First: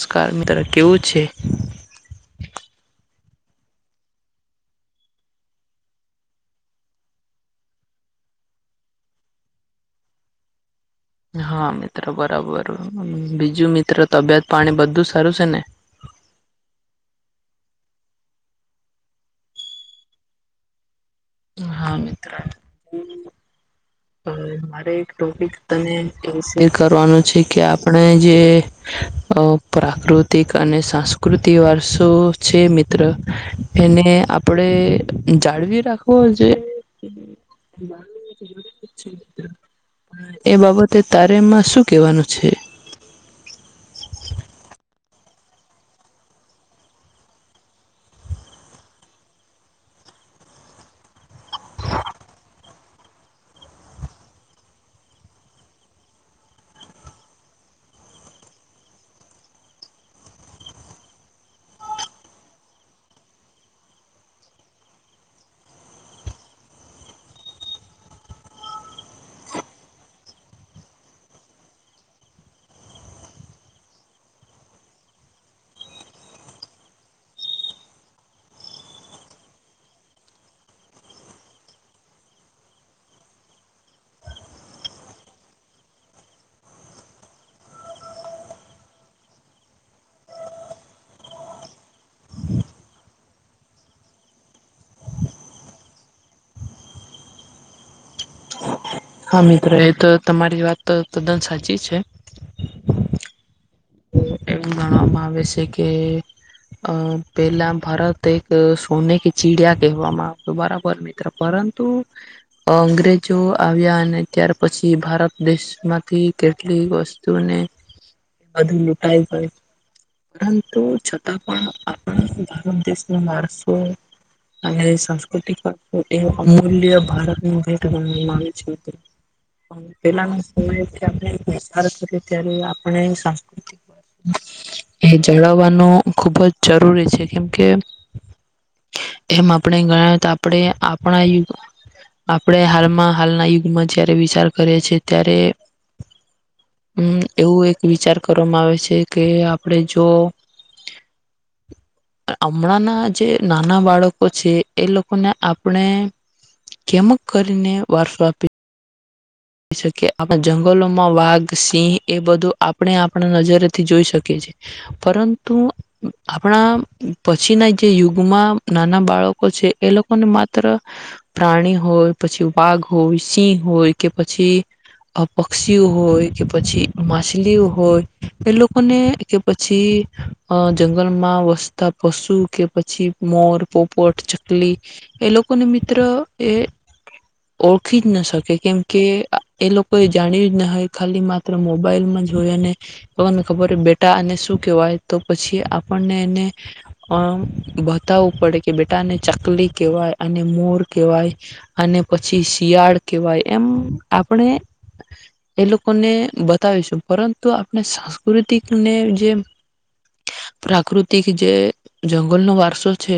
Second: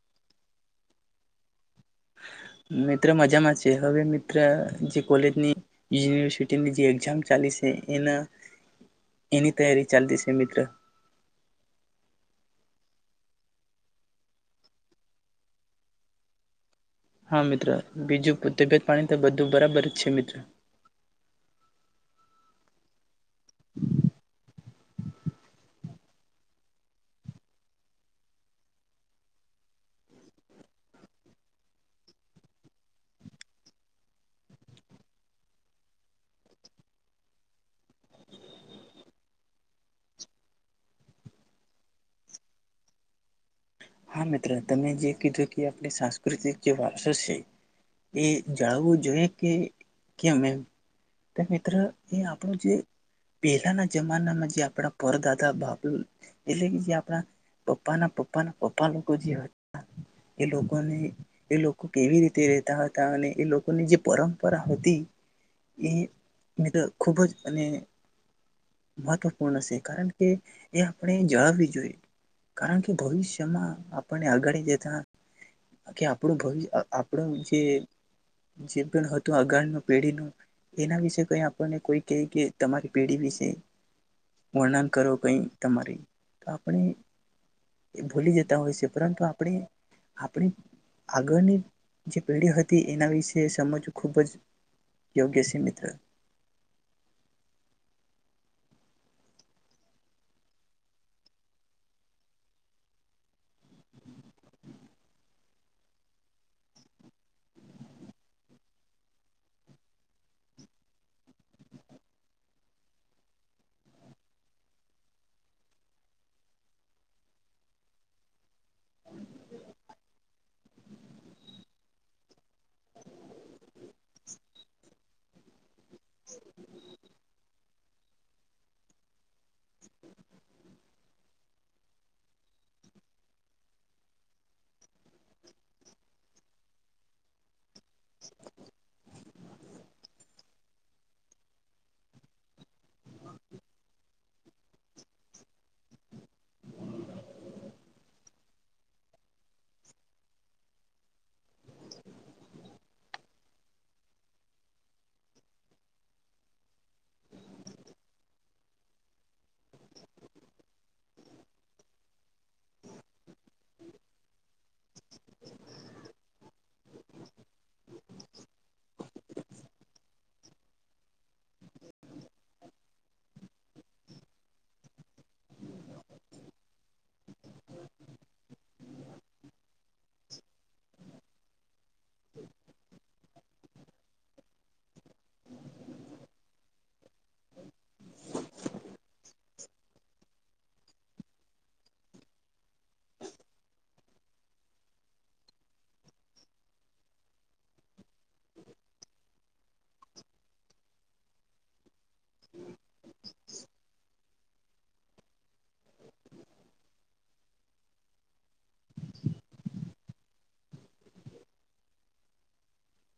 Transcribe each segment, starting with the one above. Scar મિત્ર કેવું છે? મિત્ર મજામાં છે. હવે મિત્ર જે કોલેજની યુનિવર્સિટીની જે એક્ઝામ ચાલી છે એના એની તૈયારી ચાલતી છે મિત્ર. હા મિત્રો બરાબર બીજું મિત્રો તબિયત પાણી બધું સારું છે ને? હા મિત્ર બીજું તબિયત પાણી તો બધું બરાબર જ છે મિત્ર. હા મિત્ર. મારે એક ટોપિક તને એવું શેર કરવાનું છે કે આપણે જે પ્રાકૃતિક અને સાંસ્કૃતિક વારસો છે મિત્ર એને આપડે જાળવી રાખવો જે? એ બાબતે તારેમાં શું કેવાનું છે? હા મિત્ર તમે જે કીધું કે આપણે સાંસ્કૃતિક જે વારસો છે. એ જાળવો જોઈએ કે કેમ એમ તો મિત્ર એ આપણ જે પેલાના જમાનામાં જે આપણા પરદાદા બાપુ એટલે કે જે આપણા પપ્પાના પપ્પાના પપા આપ લોકો જે હતા એ લોકોને એ લોકો કેવી રીતે રહેતા હતા અને એ લોકોની જે પરંપરા હતી એ મ્ર ખૂબ જ અને મહત્વપૂર્ણ છે કારણ કે એ આપણે જાળવવી જોઈએ કારણ કે ભવિષ્ય આપને આગળ જતા કે આપણું ભવિષ્ય આપણું જે પણ હતું અગળનું પેઢી ન એના વિશે કઈ આપણને કોઈ ક કે તમારી પેઢી વિશે વર્ણન કરો કઈ તમારી તો આપણે ભૂલી જતા હોય છે પરંતુ આપણે આપણી આગળની જે પેઢી હતી એના વિશે સમજવું ખૂબ જ યોગ્ય છે મિત્ર. હા મિત્ર તો તમારી વાત તદ્દન સાચી છે. એવું માણવામાં આવે છે કે પેલા ભારત એક સોને કે ચીડિયા કહેવામાં આવત બરાબર મિત્ર. પરંતુ અંગ્રેજો આવ્યા અને ત્યાર પછી ભારત દેશમાંથી કેટલીક વસ્તુને. બધું લૂટાઈ પય પરંતુ છતાં પણ આપણા ભારત દેશ ન વારસો [unintelligible] અને સાસ્કૃતિક વારસો એ અમૂલ્ય ભારતનું ભત ગણવામાં આવે છે પેલાના સમયણે વાર કરીએ ત્યારે આપણે એ જાળવવાનું ખુબ જ જરૂરી છે કેમ કે એમ [unintelligible] આપણે ગણાવ તો આપણે આપણા યુગ આપણે હાલમાં હાલના યુગમાં જયારે વિચાર કરીએ છેએ ત્યારે હમ એવું એક વિચાર કરવામાં આવે છે કે આપણે જો હમણાંના જે [unintelligible] નાના બાળકો છે એ લોકોને આપણે કેમ જ કરીને વારસો આપી શકી આપણા જંગલોમાં વાઘ સિંહ એ બધું આપણે આપણા નજરેથી જોઈ શકીએ છ છેીએ પરંતુ આપણા પછી ના જે યુગમાં નાના બાળકો છે એ લોકોને માત્ર પ્રાણી હોય પછી વાઘ હોય સિંહ હોય કે પછી પક્ષીઓ હોય કે પછી માછલીઓ હોય એ લોકોને કે પછી જંગલમાં વ ત પશુ કે પછી મોર પોપટ ચકલી એ લોકોને મિત્ર એ ઓળખી જ ન શકે કેમ કે એ લોકોએ જાણ્યું જ ના હોય ખાલી માત્ર મોબાઈલમાં જ હોય અનેને ખબર હોય બેટા આને શું કહેવાય તો પછી આપણને એને થવું પડે કે બેટાને ચકલી કહેવાય અને મોર કહેવાય અને પછી શિયાળ કહેવાય એમ આપણે એ લોકોને બતાવીશું પરંતુ આપણે સાંસ્કૃતિકને જે પ્રાકૃતિક જે જંગલનો વારસો છે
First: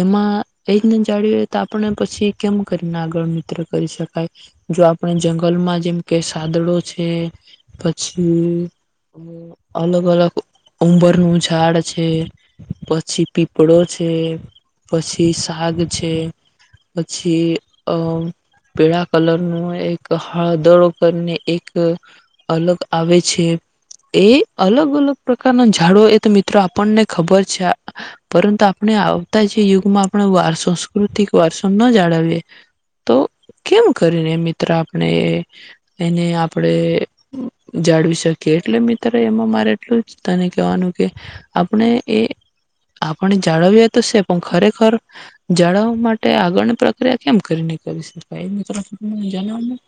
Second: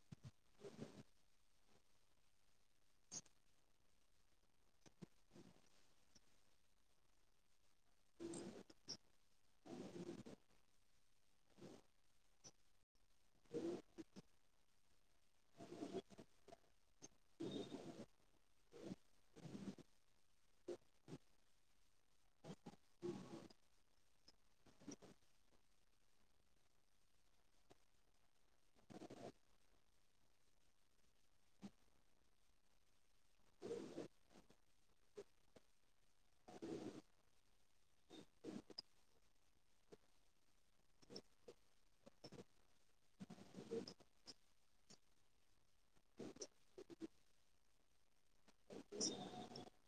એમાં એ જ જાળવી તો આપણે પછી કેમ કરીને આગળ મિત્ર કરી શકાય જો આપણે જંગલમાં જેમ કે સાદડો છે પછી અલગ અલગ ઉંમરનુંું ઝાડ છે પછી પીપળો છે પછી શક છે પછી અ પેડા કલર કરીને મિત્ર આપણે એને આપડે જાળવી શકીએ એટલે મિત્ર એમાં મારે એલું તને કવાનું કે આપણે એ પણ જાડો બીયા તશે પણ ખરેખર જાળવવા માટે આગળની પ્રક્રિયા કેમ કરીને કરી શ ભ હમ જનમાં [unintelligible]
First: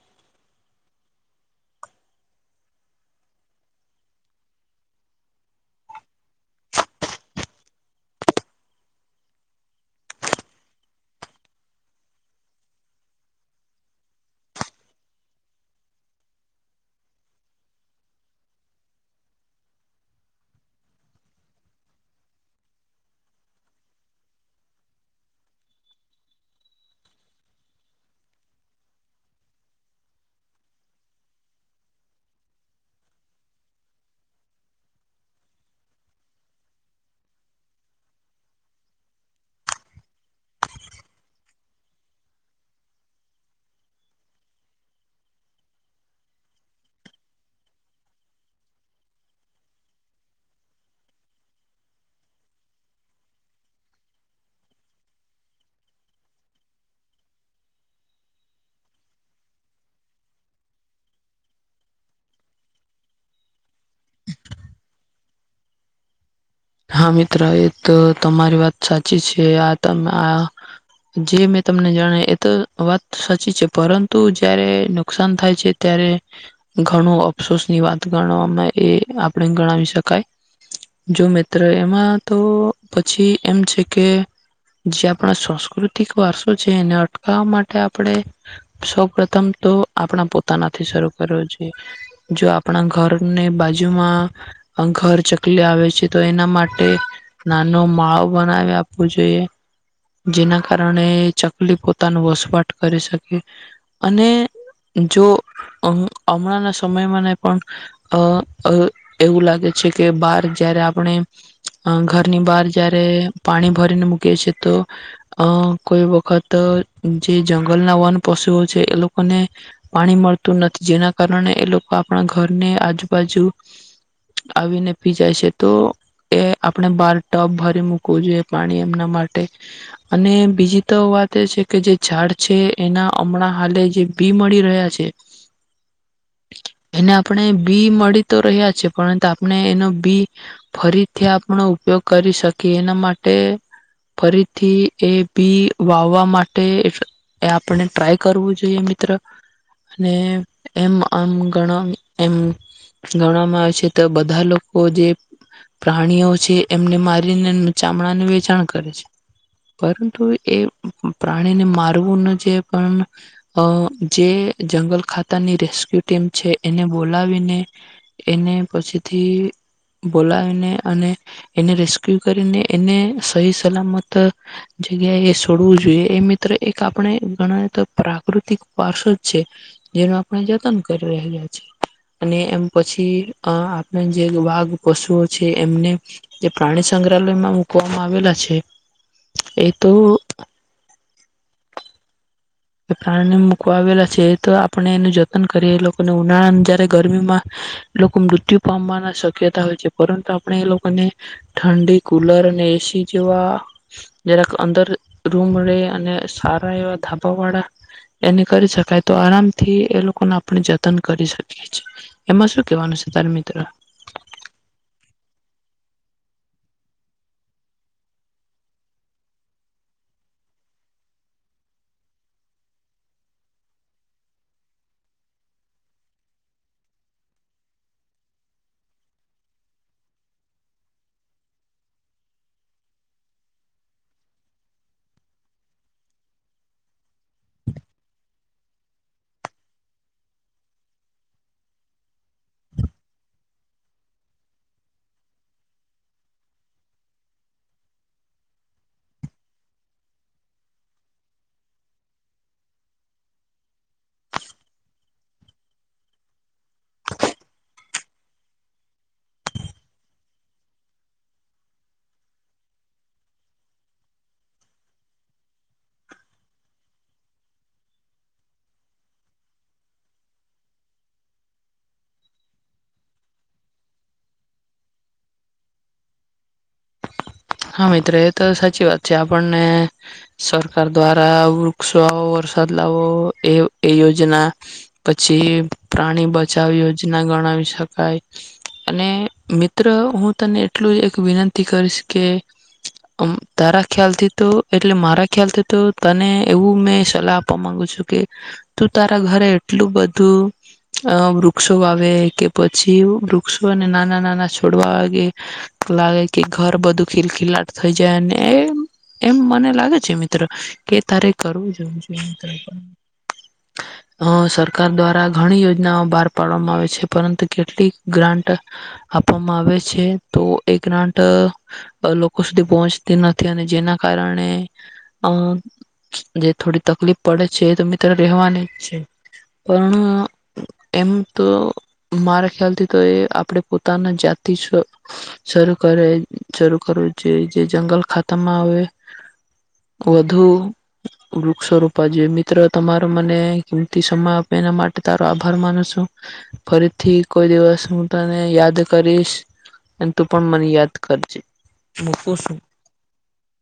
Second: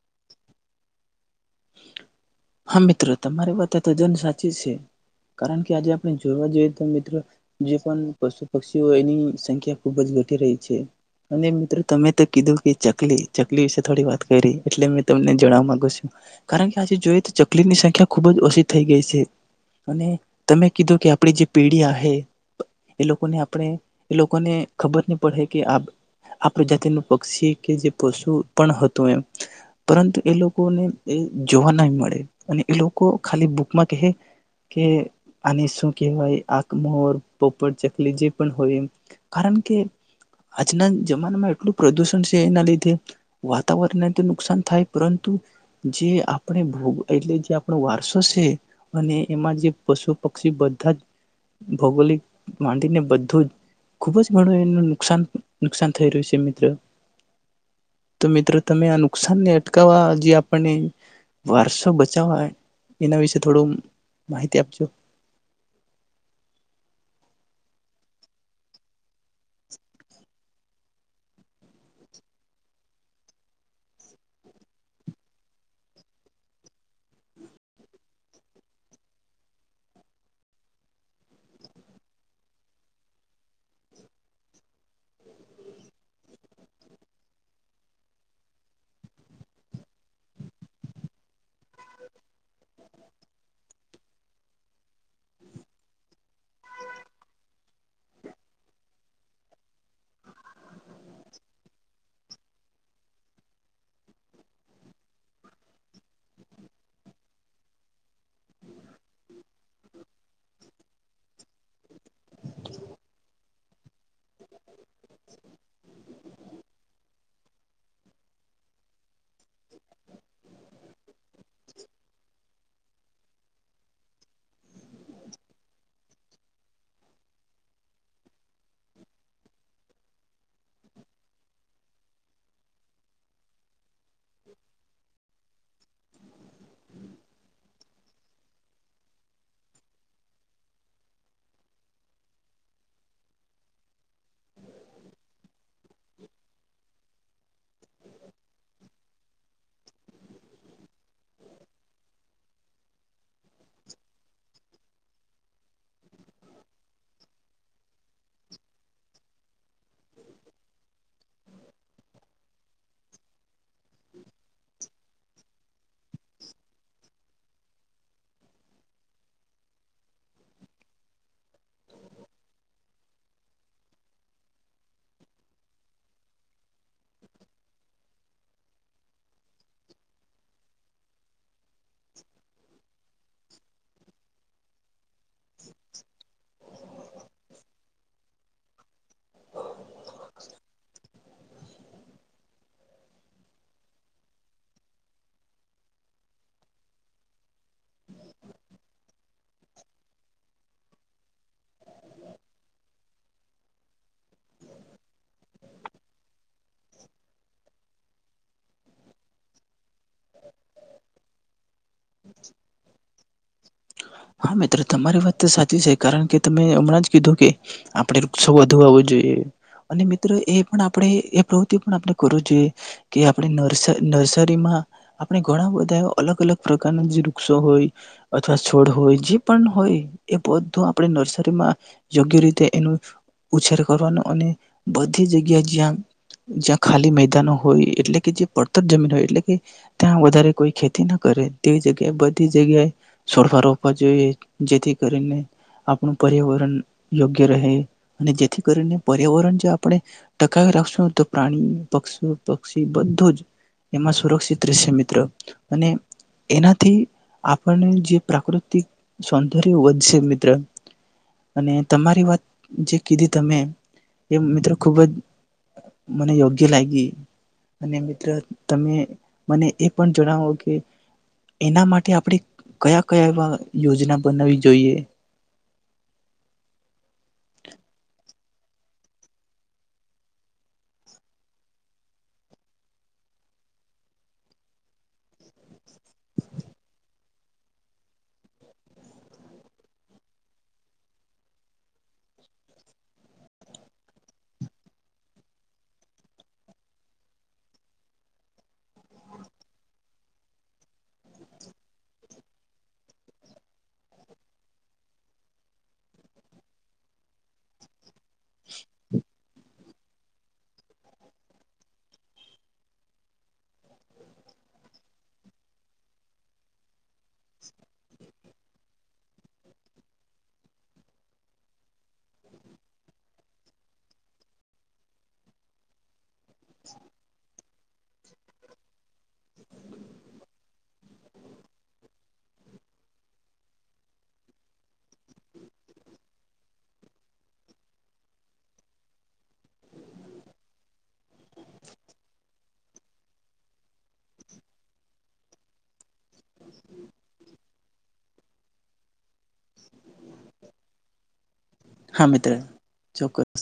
હા મિત્રો તમારી વાત તો જન સાચી છે કારણ કે આજે આપણે જોવા જોઈએ તો મિત્રો જે પણ પશુ પક્ષીઓ એની સંખ્યા ખુબ જ ઘટી રહી છે અને મિત્રો તમે તો કીધું કે ચકલી ચકલી વિશે થોડી વાત કરી એટલે મેં તમને જણવા માંગુ છું કારણ કે આજે જોઈ તો [unintelligible] ચકલીની સંખ્યા ખૂબ જ ઓછી થઈ ગઈ છે અને તમે કીધું કે આપણી જે પેઢી આવે એ લોકોને આપણે એ લોકોને ખબર નહી પડે કે આપણી જાતિનું પક્ષી કે જે પશુ પણ હતું એમ પરંતુ એ લોકોને એ જોવા ન મળે અને એ લોકો ખાલી ભૂકમાં કહે કે આને શું કહેવાય આ મોર પોપટ ચકલી જે પણ હોય એ કારણ કે આજના જમાનામાં એટલું પ્રદુષણ છે એના લીધે વાતાવરણને તો નુકસાન થાય પરંતુ જે આપણે એટલે જે આપણો વારસો છે અને એમાં જે પશુ પક્ષી બધા જ ભૌગોલિક માંડીને બધું જ ખુબ જ ઘણું એ નુકસાન નુકસાન થઈ રહ્યું છે મિત્ર તો મિત્રો તમે આ નુકસાનને અટકાવવા જે આપણને વારસ બચાવવા એના વિશે થોડું [unintelligible] હા મિત્ર એ તો તમારી વાત સાચી છે આ ત આ જે મેં તમને જાણ એ તો વાત સાચી છે પરંતુ જયારે નુકસાન થાય છે ત્યારે ઘણું અફસોસની વાત ગણવામાં એ આપણે ગણાવી શકાય જો મે એમાં તો પછી એમ છે કે જે આપણા સાંસ્કૃતિક વારસો છે એને અટકાવવા માટે આપણે સૌપથમ તો આપણા પોતાનાથી શરૂ કરવ જોઈ જો આપણા ઘરની બાજુમાં ઘર ચકલી આવે છે તો એના માટે ના નો માળો બનાવે આપવો જોઈએ જેના કારણે ચકલી પોતાનો વસવાટ કરી શકે અને જો હમણાં ના સમયમાંને પણ અ એવું લાગે છે કે બાર જારે આપણે ઘરની બહાર જયારે પાણી ભરીને મૂકી છીએ તો અ કોઈ વખત જે જંગલના વન પશુઓ છે એ લોકોને પાણી મળતું નથી જેના કારણે એ લોકો આપણા ઘરને આજુબાજુ આવીને પી જાય છે તો એ આપણે બાર ટપ ભરી મૂકવું જોઈએ પાણી એમના માટે અને બીજી તો વાત એ છે કે જે ઝાડ છે એના હમણાં હાલે જે બી મળી રહ્યા છે [unintelligible] એને આપણે બી મળી તો રહ્યા છે પરંતુ આપણે એનો બી ફરીથી આપણો ઉપયોગ કરી શકીએ એના માટે ફરીથી એ બી વાવવા માટે એ આપણે ટ્રાય કરવું જોઈએ મિત્ર અને એમ આમ એમ ગણવામાં આવે છે તો બધા લોકો જે પ્રાણીઓ છે એમને મારીને ચામડાનું વેચાણ કરે છે પરંતુ એ પ્રાણીને મારવું ન પણ જે જંગલ ખાતાની રેસ્ક્યુ ટીમ છે એને બોલાવીને એને પછીથી બોલાવીને અને એને રેસ્ક્યુ કરીને એને સહી સલામત જગ્યા એ છોડવું જોઈએ એ મિત્ર આપણે ગણા તો પ્ર પ્રાકૃતિક પાસ જ છે જેનું આપણે જતન કરી રહ્યા છે અને એમ પછી આપણે જે વાઘ પશુઓ છે એમને જે પ્રાણી સંગ્રહાલયમાં મુકવામાં આવેલા છે એ તો પ્રાણી મૂકવા આવેલા છે તો આપણે એનું જતન કરીએ એ લોકોને ઉનાળા જય્યારે ગરમીમાં એ લોકો મૃત્યુ પામવાની શક્યતા હોય છે પરંતુ આપણે એ લોકોને ઠંડી કુલર અને એસી જેવા જરાક અંદર રૂમ રે અને સારા એવાા વાડા એને કરી શકાય તો આરામ થી એ લોકોને આપણે જતન કરી શકીએ એમાં શું કેવાનું છે તાર મિત્ર હા મિત્રો તમારી વાત તો સાચી છે કારણ કે તમે હમણાં જ કીધું કે આપડે વૃક્ષો વધુ આવો જોઈએ અને મિત્રો એ પણ આપણે એ પ્રવૃતિ પણ આપણે કરવી જોઈએ કે આપણેસ નર્સરીમાં આપણે ઘણા બધા એ અલગ અલગ પ્રકારના જે વૃક્ષો હોય અથવા ડ હોય જે પણ હોય એ બધું આપણે નર્સરીમાં યોગ્ય રીતે એનું ઉછેર કરવાનો અને બધી જગ્યા જ્યાં જ્યાં ખાલી મેદાનો હોય એટલે કે જે પડતર જમીન હોય એટલે કે ત્યાં વધારે કોઈ ખેતી ના કરે તે જગ્યાએ બધી જગ્યાએ સોળફા રોવા જોઈએ જેથી કરીને આપણું પર્યાવરણ યોગ્ય રહે અને જેથી કરીને પર્યાવરણ જે આપણે ટકાવી રાખશું તો પ્રાણી પક્ષી પક્ષી બધું જ એમાં સુરક્ષિત રહેશે મિત્ર અને એનાથી આપણને જે પ્રાકૃતિક સૌંદર્ય વધશે મિત્ર અને તમારી વાત જે કીધી તમે એ મિત્રો ખૂબ જ મને યોગ્ય લાગી અને મિત્ર તમે મને એ પણ જણાવો કે એના માટે આપણે કયા કયા એવા યોજના બનાવી જોઈએ હા મિત્ર એ તો સાચી વાત છે આપણને સરકાર દ્વારા વૃક્ષોો વરસાદ લાવો એ એ યોજના પછી પ્રાણી બચાવ યોજના ગણાવી શકાય અને મિત્ર હું તને એટલું જ એક વિનંતી કરીશ કે તારા ખ્યાલથી તો એટલે મારા ખ્યાલ થી તો તને એવું મેં સલાહ આપવા માંગુ છું કે તું તારા ઘરે એટલું બધું વૃક્ષો આવે કે પછી વૃક્ષોને નાના નાના છોડવા વાગે લાગે કે ઘર બધું ખીલખીલાટ થઈ જાય અને એ એમ મને લાગે છે મિત્ર કે તારે કરવું જોવ સરકાર દ્વારા ઘણી યોજનાઓ બહાર પાડવામાં આવે છે પરંતુ કેટલીક ગ્રાન્ટ આપવામાં આવે છે તો એ ગ્રટ લોકો સુધી પહોંચતી નથી અને જેના કારણે અ જે થોડી તકલીફ પડે છે એ તો મિત્ર રહેવાની જ છે પણ એમ તો મારા ખ્યાલથી તો એ આપણે પોતાના જાતિ શરૂ કરે શરૂ કરવું જોઈએ જે જંગલ ખાતામાં આવે વધુ વૃક્ષરૂપા જોઈએ મિત્રો તમારો મને કિંમતી સમય આપે એના માટે તારો આભાર માનું છું ફરીથી કોઈ દિવસ હું તને યાદ કરીશ અને તું પણ મને યાદ કરજે હા મૂકું છું. મિત્ર ચોક્કસ